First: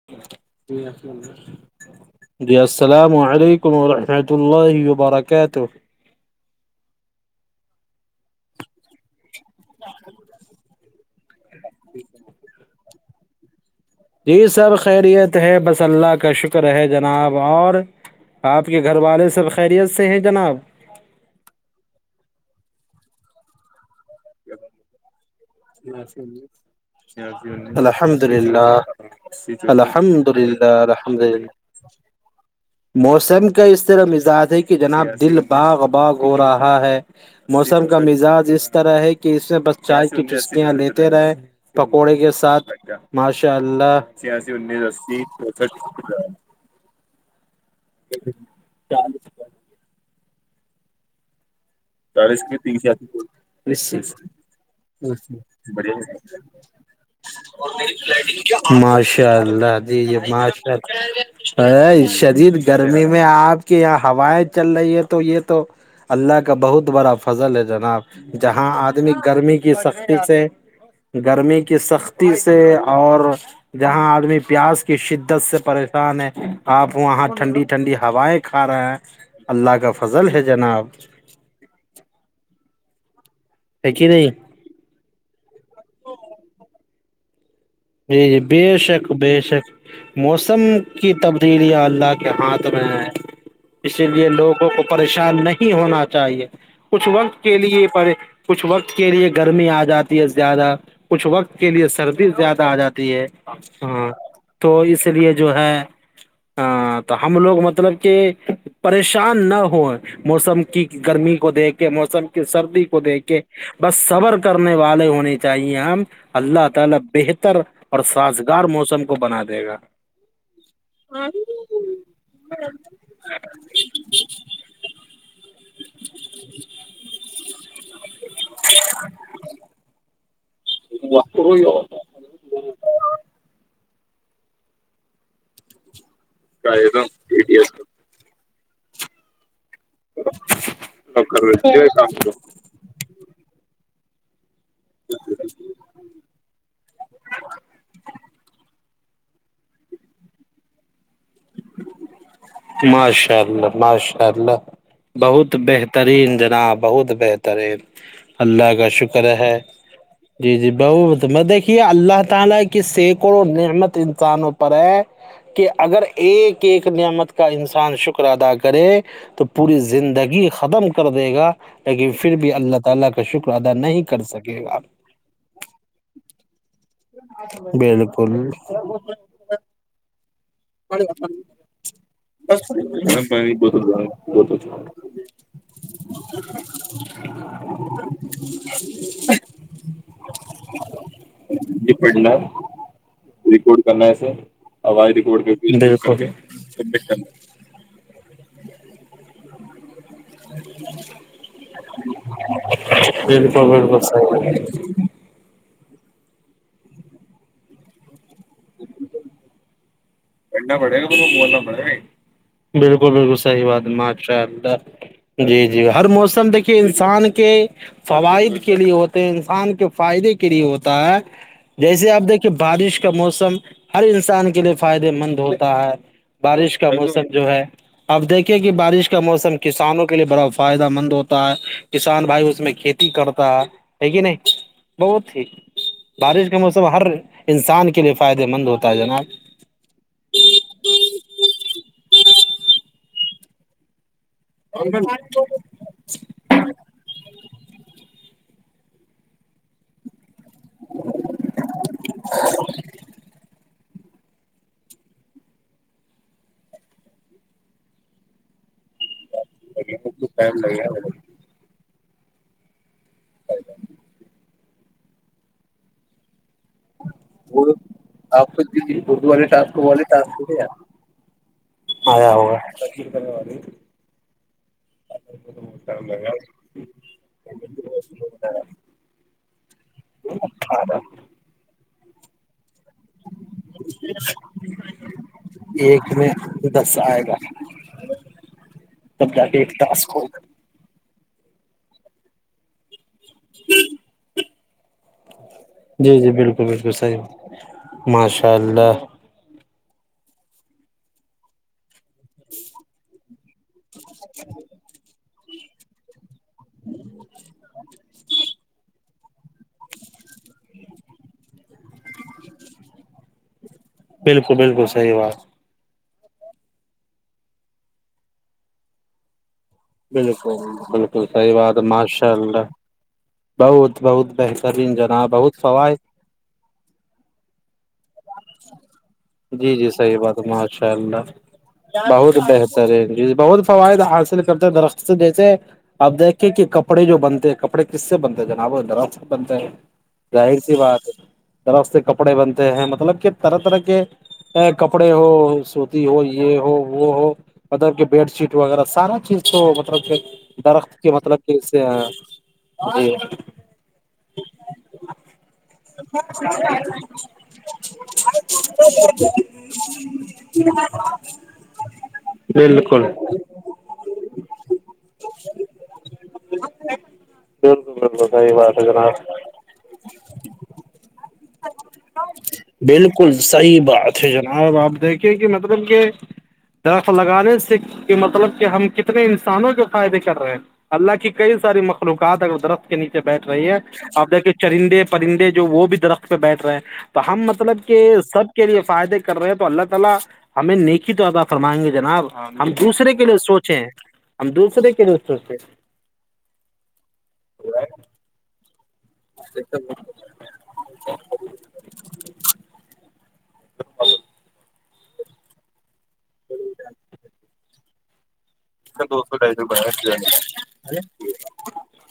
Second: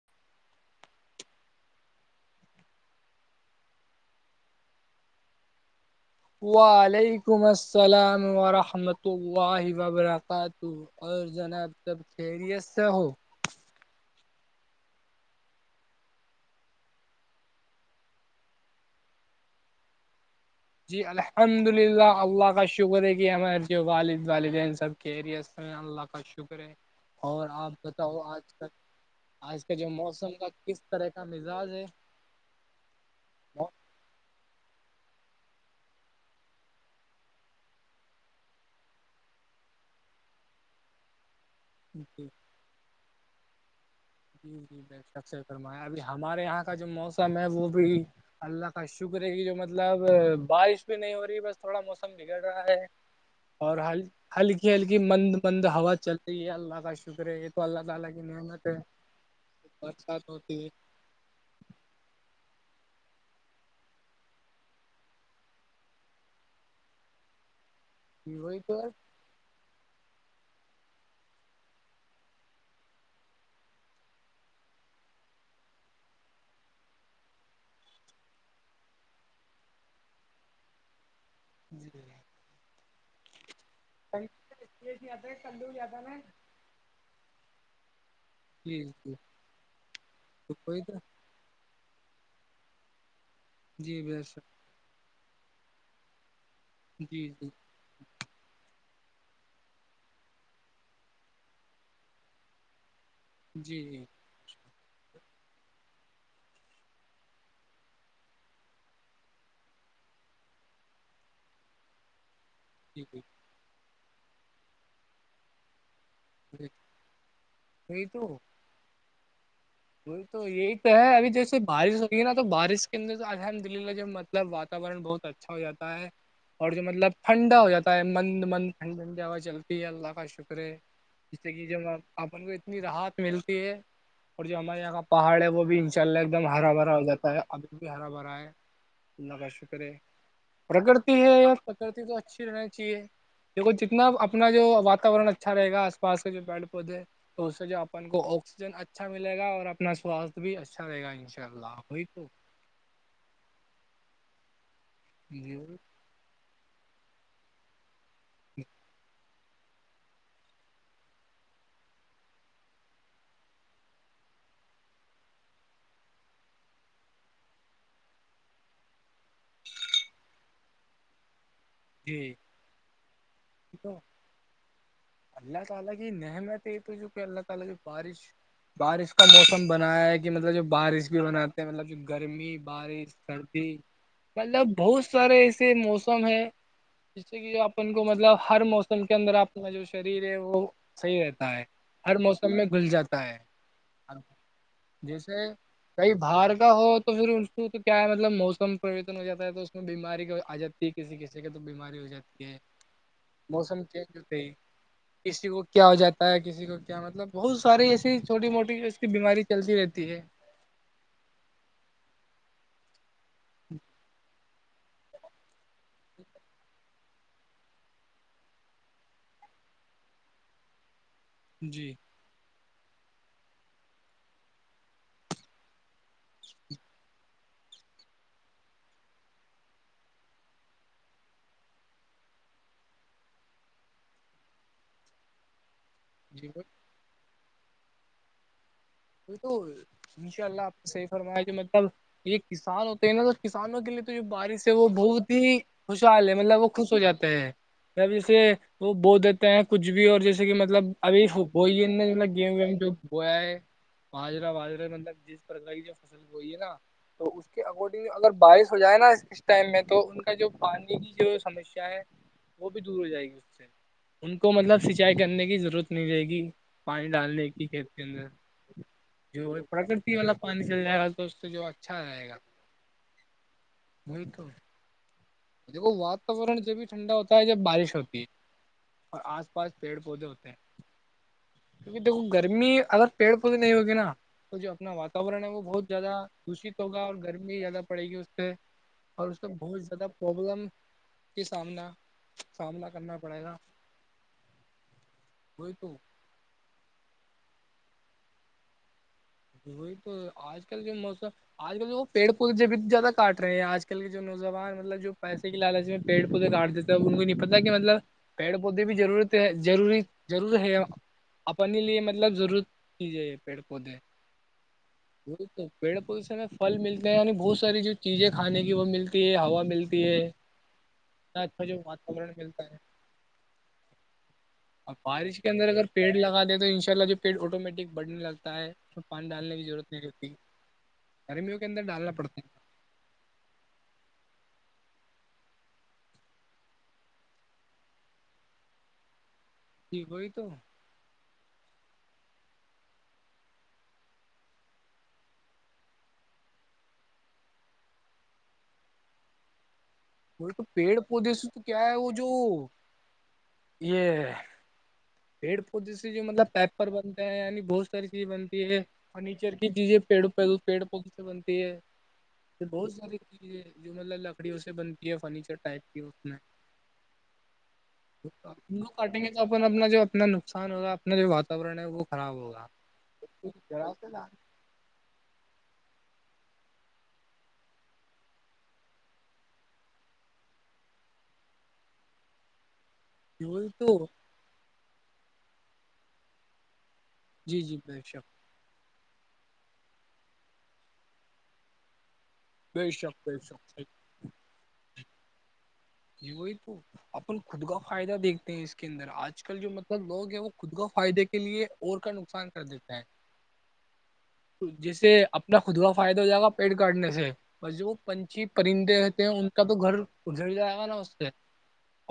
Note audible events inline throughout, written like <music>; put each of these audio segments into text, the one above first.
جی اللام اللہظ <unintelligible> جی السلام علیکم ورحمۃ اللہ وبرکاتہ وعلیکم السلام ورحمۃ اللہ وبرکاتہ اور جناب تب خیریت سے ہو جی سب خیریت ہے بس اللہ کا شکر ہے جناب اور آپ کے گھر والے سب خیریت سے ہیں جناب جی الحمد للہ اللہ کا شکر ہے کہ ہمارے جو والد والدین سب کےریرس ار اللہ کا شکر ہے اور آپ بتاؤ الحمد آج کا للہ آج کا جو الحمد موسم کا للہ کس طرح الحمد کا للہ مزاج ہے موسم کا اس طرح مزاج ہے کہ جناب دل باغ باغ ہو رہا ہے موسم کا مزاج اس طرح ہے کہ اس میں بس چائے کی چستکیاں لیتے رہے جی پکوڑے کے ساتھ ماشاء اللہ چھیاسی جی جی انیس بٹ اسی سب سے فرما ہے ابھی چونسٹھ ہمارے یہاں کا جو موسم م ہے وہ بھی اللہ کا شکر ہے کہ جو مطلب بارش بھی نہیں ہو رہی بس تھوڑا موسم بگڑ چالیس کی رہا ہے تیس آتی اور ہل ہلکی ہلکی مند مند ہوا چل رہی ہے اللہ کا شکر ہے تو اللہ تعالی کی نعمت ہے ماشاء اللہ جیی برسات ہوتی ماشاء اللہ ا شدید گرمی میں آپ کے یہاں ہوائیں چل رہی ہے تو یہ تو اللہ کا بہت بڑا فضل ہے جناب ہے وہی جہاں تو آدمی گرمی کی سختی سے گرمی کی سختی سے اور جہاں آدمی پیاس کی شدت سے پریشان ہے آپ وہاں ٹھنڈی ٹھنڈی ہوائیں کھا رہا ہے اللہ کا فضل ہے جناب جی ہے کہ نہیں آ کل لو ج آا ہے ن جی جی بے شک بے شک تو موسم کوئی تو کی تب اللہ کے ہاتھ میں ہے جی اسی بے لیے شک لوگوں کو پریشان نہیں ہونا چاہیے کچھ جی وقت جی کے لیے پ کچھ وقت کے لیے گرمی آ جاتی ہے زیادہ کچھ وقت کے لیے سردی زیادہ آ جاتی ہے جی ہاں تو اس لیے جو ہے ہاں تو ہم لوگ مطلب کہ پریشان نہ ہو موسم کی گرمی کو دیکھ کے موسم کی سرد کو جی دیکھ کے بس صبر کرنے والے ہونے چاہیے ہم اللتر <inaudible> بتر اور سازگار موسم کو بنا دے گا وہ تو یہی تو ہے ابھی جیسے بارش ہوگی ہے نا تو بارش کے اندر الحمد للہ جوب مطلبات واتاورن بہت اچھا ہو جاتا ہے اور جو مطلب ٹھنڈا ہو جاتا ہے مند مند ٹھنڈنڈ ہوا چلتی ہے اللہ کا شکر ہے جس سے کہ جب اپن کو اتنی راحت ملتی ہے اور جو ہمارے یہاں کا پہاڑ ہے وہ بھی ان شاء اللہ ایک دم ہرا بھرا ہو جاتا ہے ابھی بھی ہرا بھرا ہے اللہ کا شکر ہے پرکرتی ہے یار پرکرتی تو اچھی رہنی چاہیے دیکھ جتنا اپنا جو وااتاورن اچھا رہےا آس پاس کے جو پیڑ پودے تو اس سے جو اپن کو آکسیجن اچھا ملے گا اور اپنا سواستھ بھی اچھا رہے گا ان شاء اللہھ تو ماشاء اللہ ماشاء اللہ بہت جی بہترین جناب بہت بہتر ترے اللہ کا شکر ہے دیکھیے اللہ تعالی کے سینے کو محنت دکانوں پر ہے کہ اگر ایک ایک نعمت کا انسان شکر ادا کرے تو پوری زندگی ختم کر دے گا جی کا شکر ادا تو نہیں کر سکے اللہ تعالی کی نعمتیں تجھے اللہ تعالی کی بارش بالکل بارش کا موسم بنایا ہے کہ مطلب جب بارش بھی بناتے ہیں مطلب جو گرمی بارش سردی بہت مطلب اچھا بہت سارے ایسے موسم ہیں جس سے کہ اپن کو مطلب ہر موسم کے اندر آپ کو جوش ہے شری ہے وہ صحیح رہتا ہے یہ ہر پڑھنا موسم میں ہے گھل جاتا ہے آ وائد جیسے کوک <unintelligible> کئی باہار کا ہو تو پھر اس کو تو کیا ہے مطلب موسم پرریوررتن ہو جاتا ہے تو اس میں بیماری آ جاتی ہے کسی کسی کا تو بیماری ہو جاتی ہے موسم چینج ہوتا ہے کسی کو کیا ہو جاتا ہے کسی کو کیا مطلب بہت ساریے ایسی چھوٹی موٹی اس کی بیماری چلتی رہتی ہے پڈنا پڑے گا ب بولنا پڑے گی بالکل بالکل صحی بات ہے ماشاء اللہ جی جی ہر موسم دیکھیے انسان کے فوائد کے لیے ہوتے ہیں انسان کے فائدے کے لیے ہوتا ہے جی جیسے آپ دیکھیے بارش کا موسم ہر انسان کے لیے فائدے مند ہوتا ہے بارش کا موسم جو ہے آپ دیکھے کہ بارش کا موسم کسانوں کے لیے بڑا فائدہ مند ہوتا ہے کسان بھائی اس میں کھیتی کرتا ہے کہ نہیں بہت ہی جی بارش کا موسم ہر انسان کے لیے فائدے مند ہوتا ہے جناب وہ تو انشاء اللہ آپ کو صحیح فرمایا کہ مطلب یہ کسان ہوتے ہیں نا سر کسانوں کے لیے تو جو بارش ہے وہ بہت ہی خوشحال ہے مطلب وہ خوش ہو جاتا ہے جب جسے وہ بو دیتا ہیں کچھ بھی اور جیسے جیسے کہ مطلب ابھی وہئی مطلب گیم ویم جو ہویا ہے باجرہ واجرہ مطلب جس پرر کی جو فصل وہ یہ ہے نا تو اس کے اکارڈنگ اگر بائیش ہو جائے نا اس ٹائم میں تو ان کا جو ٹائم پانی لگے کی جو سمسیا ہے وہ بھی دور ہو جائے گی اس سے ان کو مطلب سینچائی کرنے کی ضرورت نہیں رہے گی پانی ڈالنے وہ کی کھیت کے اندر آپ کو اردو جو والے ٹاسک والے پرکرتی والا ٹاسک تھے پانی چل جائے گا تو اس سے جو اچھا رہائے آیا گا ہوگا وہی تو دیکھو واتاورن جب بھی ٹھنڈا ہوتا ہے جب بارش ہوتی ہے اور آس پاس پیڑ پودے ہوتے ہیں ہاں <unintelligible> کیونکہ دیکھو گرمی اگر پیڑ پودے نہیں ہوگی نا تو جو اپنا وااتاورن ہے وہ بہت ایک زیادہ میں دشت دس ہوگا اور آئے گا گرمی زیادہ پڑے گی اس سے اور تب اس جا میں کے ایک بہت زیادہ ٹاسک ہوگا پرابلم کے سامنا سامنا کرنا پڑے گا کوئی تو جی جی بالکل بالکل صحیح ماشاء اللہ وہی تو آج کل جو موسم آج کل جو وہ پیڑ پودے بھی زیادہ کاٹ رہے ہیں آج کل آج کل کے جو نوجوان مطلب جو پیسے کی لالچی میں پیڑ پودے کاٹ دیتے انوں بھی نہیں پتا کہ مطلب پیڑ پودے بھی ضرورت ضروری ضرور ہے اپنے لیے مطلب ضرور کیجیے یہ پیڑ پودے بالکل بالکل صحیح وہ بات تو پیڑ پود سے میں پل ملتے ہیں یعنی بہت ساری جو چیزیں کھانے کی وہ ملتی ہے ہوا ملتی ا بالکل بالکل صحیح اچھا جو بات واتورن ماشاء ملتا اللہ ہے بہت بہت اور بہترین جناب بارش کے بہت اندر اگر فوائد پیڑ لگا دیں تو ان شاء اللہ جو پھر آٹومیٹک بڑھنے لگتا ہے میں پانی ڈالنے کی جی جی ضرورت نہیں صحیح رہتی بات ماشاء اللہ گرمیوں کے اندر ڈالنا بہت پڑتا بہتر سر بہت فوائد حاصل کرتا د رخت جیسے آپ دیکھے کہ کپڑے جو بنتے ہیں کپڑے کس سے بنتے ہیں جناب درخت بنتا ہے وہی تو ظاہر سی بات ہے طرف سے کپڑے بنتے ہیں مطلب کہ طرح طرح کے ا کپڑے ہو سوتی ہو یہ ہو وہ ہو مطلب کہ بیڈ شیٹ وغیرہ سارا چیز تو مطلب وہ تو پیڑ درخت کے پودے مطلب تو کیا سے ہے وہ جو آیا جی یہ پیڑ پود سے جو مطلب پیپر بنتے ہیں ینی ب ر کی بنتی ہے فرنیچر کی چیزیں پیڑوں پوں پیڑ پودے سے بنتی ہے تو بہت ساری چیزیں جو مطلب لکڑیوں سے بنتی ہے فرنیچر ٹائپ کی اس میں بالکل بالکل سحی ہم بات ہے لوگ جناب کاٹیں گے اپن اپنا جو اپنا نقصان ہوگا اپنا جو وااتاورن ہے وہ خراب ہوگا بالکل صحیح ذرا سے بات لا- ہے جناب آپ دیکھے کہ مطلب کہ درخ لگانے سے کہ مطلب کہ ہم کتنے انسانوں کے فائدے کر رہے ہیں اللہ کی کئی ساری مکل کاد در نیچے بیٹھ وہی رہی ہے تو آپ دیکھیے چرندے پرندے جو وہ بھی درخت پہ بیٹھ رہے ہیں تو ہاں جی جی مطلب کہ بے شک سب کے لیے فائدے کر رہے ہیں تو اللہ تعالی ہمیں نیکی تو ادا فرمائیں گے جناب ہم بے دوسرے کے شک لیے بے شک سوچے ہم دوسرے کے لیے سوچے یہ وہی تو اپن خود کا فائدہ دیکھتے ہیں اس کے اندر آج کل جو مطلب لوگ ہیں وہ خود کو فائدے کے لیے اور کا نقصان کر دیتا ہے <unintelligible> جس سے اپنا خود کا فائدہ ہو جائے گا پیٹ کاٹنے سے بجو پنچھی پرندے رہتے دو ہیں سو ان ڈھائی کا تو گھر اجھڑ جائے گا نا اس سے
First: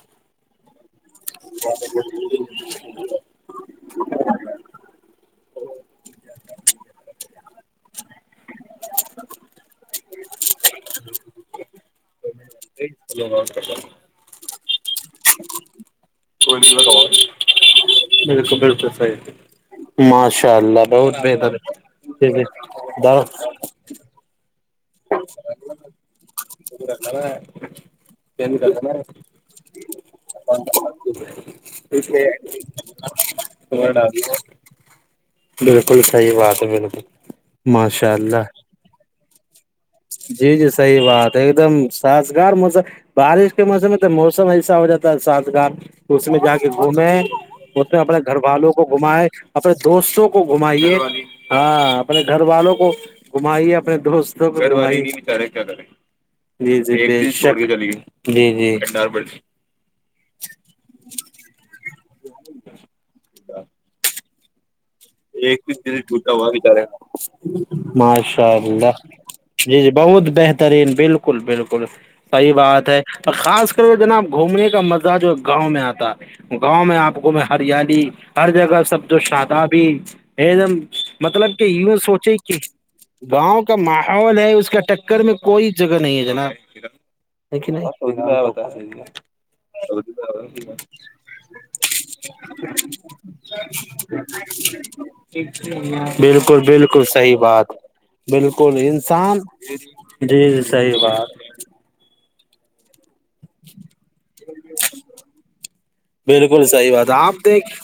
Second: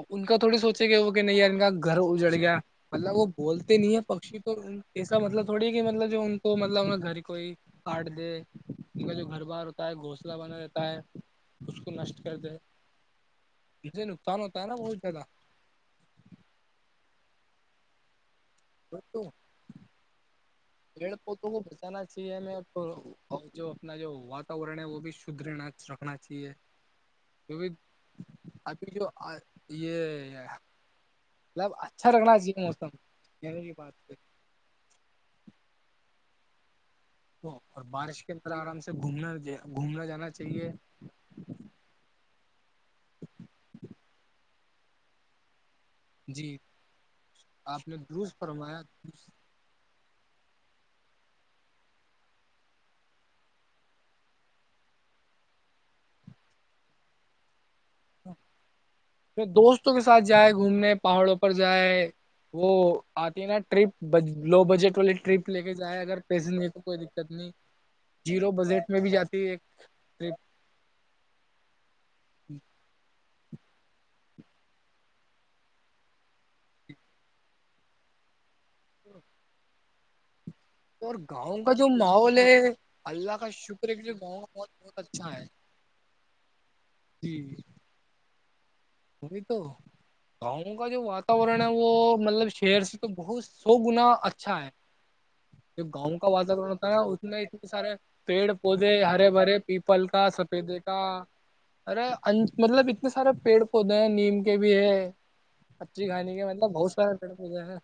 ان کا تھوڑی سوچے گئے وہ کہ نہیں یار ان کا گھر اجڑ گیا مطلب وہ بولتے نہیں ہے پکشی تو ایسا مطلب تھوڑی ہے کہ مطلب جو ان کو مطلب اپ گھر کو ہی کاٹ دے ان کا جو گھر بار ہوتا ہے گھونسلہ بنا رہتا ہے اس کو نشٹ کر دے جلو م کرش سے نقصان ہوتا ہے نا بہت زیادہ کوئی لگا م کو بالکل صحی تو ماشاء اللہ پیڑ بہت پودوں بہتر کو بچانا چاہیے ہےیک ہمیں اور جو اپنا جو واتاورن ہے وہ بھی شدھنا رکھنا چاہیے کی ابھی جو یہ مطلب اچھا رکھنا چاہیے موسم کہنے کی بات ڈ آ ہے بالکل صحیح بات ہے بالکل اور ماشاء بارش کے اللہ اندر آرام سے گھومنا دیا جی جی صحیح بات ایک دم سازگار موسم بارش کے موسم میں تو موسم ایسا ہو جاتا ہے سازگار اس میں جا جی کے گھومے آپ اس نے میں اپنے گھر درست والوں فرمایا کو گھمائے اپنے دوستوں کو گھمائیے ہاں اپنے گھر والوں کو گمائیے اپنے دوستوں کوے کیاے جی جی چلیے پھر دوست دو کے ساتھ جائے گھومنے پہاڑوں پر جائے وہ آتی ن پ لو بجٹ کو ایک جوٹا ہوا بچارے نہیں زیرو ماشاء بجٹ اللہ میں بھی جاتی ہے ایک جی جی بہت ٹرپ بہترین بالکل بالکل صحیح بات ہے خاص کر کے جناب گھومنے کا مزہ جو گاؤں میں آتا گاؤں میں آپ کو میں ہریالی ہر جگہ سب جو شاداب ایک دم اور مطلب گاؤں کہ کا جو سوچے ماحول ہے کہ اللہ گاؤں کا شکر ہے کہ جو ماحول گاؤں ہے ماحول اس کا بہت ٹکر اچھا میں ہے کوئی جگہ نہیں ہے نا لیک نہیں نہیںی تو گاؤں کا جو واتورن ہے وہ مطلب شہر سے تو بہت سو گنا اچھا ہے <inaudible> جو گاؤں کا بالکل واتاورن ہوتا ہے نا بالکل اس صحیح میں اتنے بات سارے پیڑ بالکل پودے ہرے انسان بھرے پیپل جی سفیدے صحیح کا بات ارے ان مطلب اتنے سارے پیڑ پیڑ پودے ہیں نیم کے بھی ہے اچھی کھانے کے بالکل مطلب بہت صحیح بات سارے پیڑ آپ پودے دیکھ ہیں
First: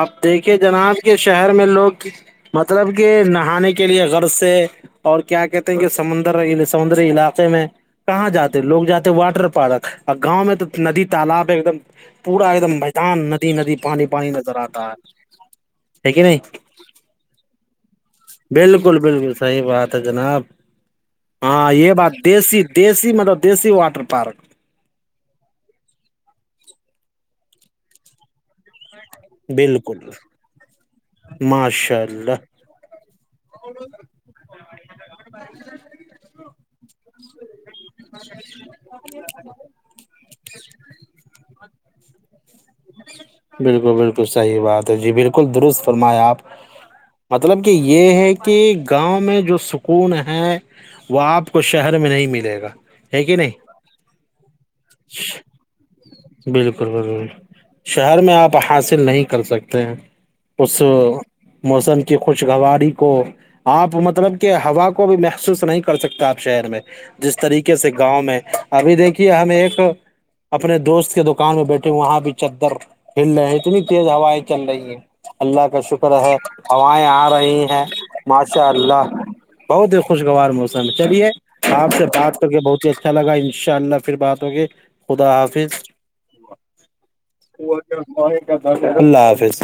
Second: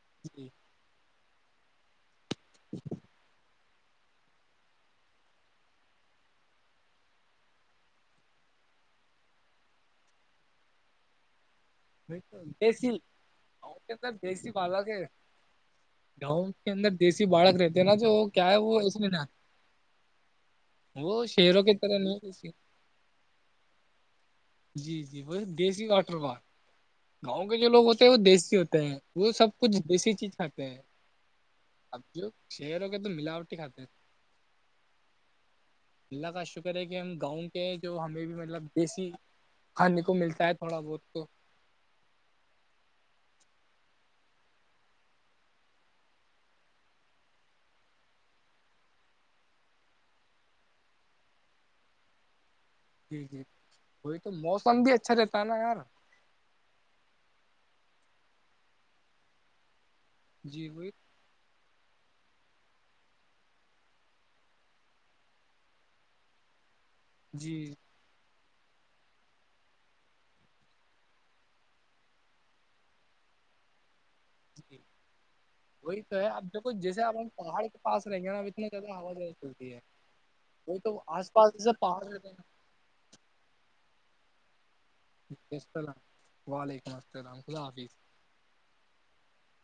آپ جی دیکھے جناب کے شہر میں لوگ مطلب کہ نہانے کے کے لیے غر سے اور کیا کہتے ہیں کہ سمندر سمندری علاقے میں کہاں جاتے لوگ جاتے واٹر پارک اور گاؤں میں تو ندی تالاب ایک دم پورا ایک دم دیسی میدان ندی گاؤں ندی کے پانی اندر پانی دیسی نظر آتا بالک ہے ہے کہ نہیں گاؤں اندر دیسی بالک رہتے نا جو کیا ہے وہ بالکل اس میں نہ بالکل صحیح بات ہے جناب وہ شہروں ہاں کی یہ طرح بات نہیں دیسی، دی دیسی مطلب دیسی واٹر پارک جی جی بے دیسی واٹر پارک گاؤں کے جو لوگ ہوتے ہیں وہ دیسی ہوتے ہیں وہ سب کچھ بالکل دیسی چیز کھاتے ہیں ماشاء آب جو اللہ چہروں کے تو ملاوٹ کھاتے ہیں اللہ کا شکر ہے کہ ہم گاؤں جو ہمیں بھی مطلب دیسی کھانے کو ملتا ہے تھوڑا بہت تو بالکل بالکل صحیح بات ہے جی بالکل درست فرمائےیں آپ مطلب کہ یہ ہے کہ گاؤں میں جو سکون ہے وہ آپ کو شہر میں نہیں ملے گا ہے جییک کہ جی نہیں وہی تو موسم بھی اچھا رہتا ہے نا یار بالکل بلکل شہر میں آپ حاصل نہیں کر سکتے جی اس وہی موسم کی خوشگواری کو آپ مطلب کہ ہوا کو بھی محسوس نہیں کر سکتا آپ شہر میں جس جی طریقے سے گاؤں میں ابھی دیکھیے ہم ایک اپنے دوست کے دکان میں بیٹھے وہاں بھی چاکر کلنے ہے اتنی تیز ہوا ہے چل جی رہی ہے اللہ کا وہی شکر تو ہے اب دیکھو جیسے ہوائیں اب آ ہم پہاڑ رہی کے ہیں پاس رہیں گے نا اب ماشاء اتنا زیادہ اللہ ہوا زیادہ چلتی ہے بہت ہی خوشگوار وہ موسم ہے تو چلیے آس پاس جیسے آپ پہاڑ سے رہتے ہیں بات کر کے بہت ہی اچھا اچھا لگا ان شاء اللہ پھر بات ہوگئی ھیک السلام وعلیکم السلام خدا حافظ اللہ حافظ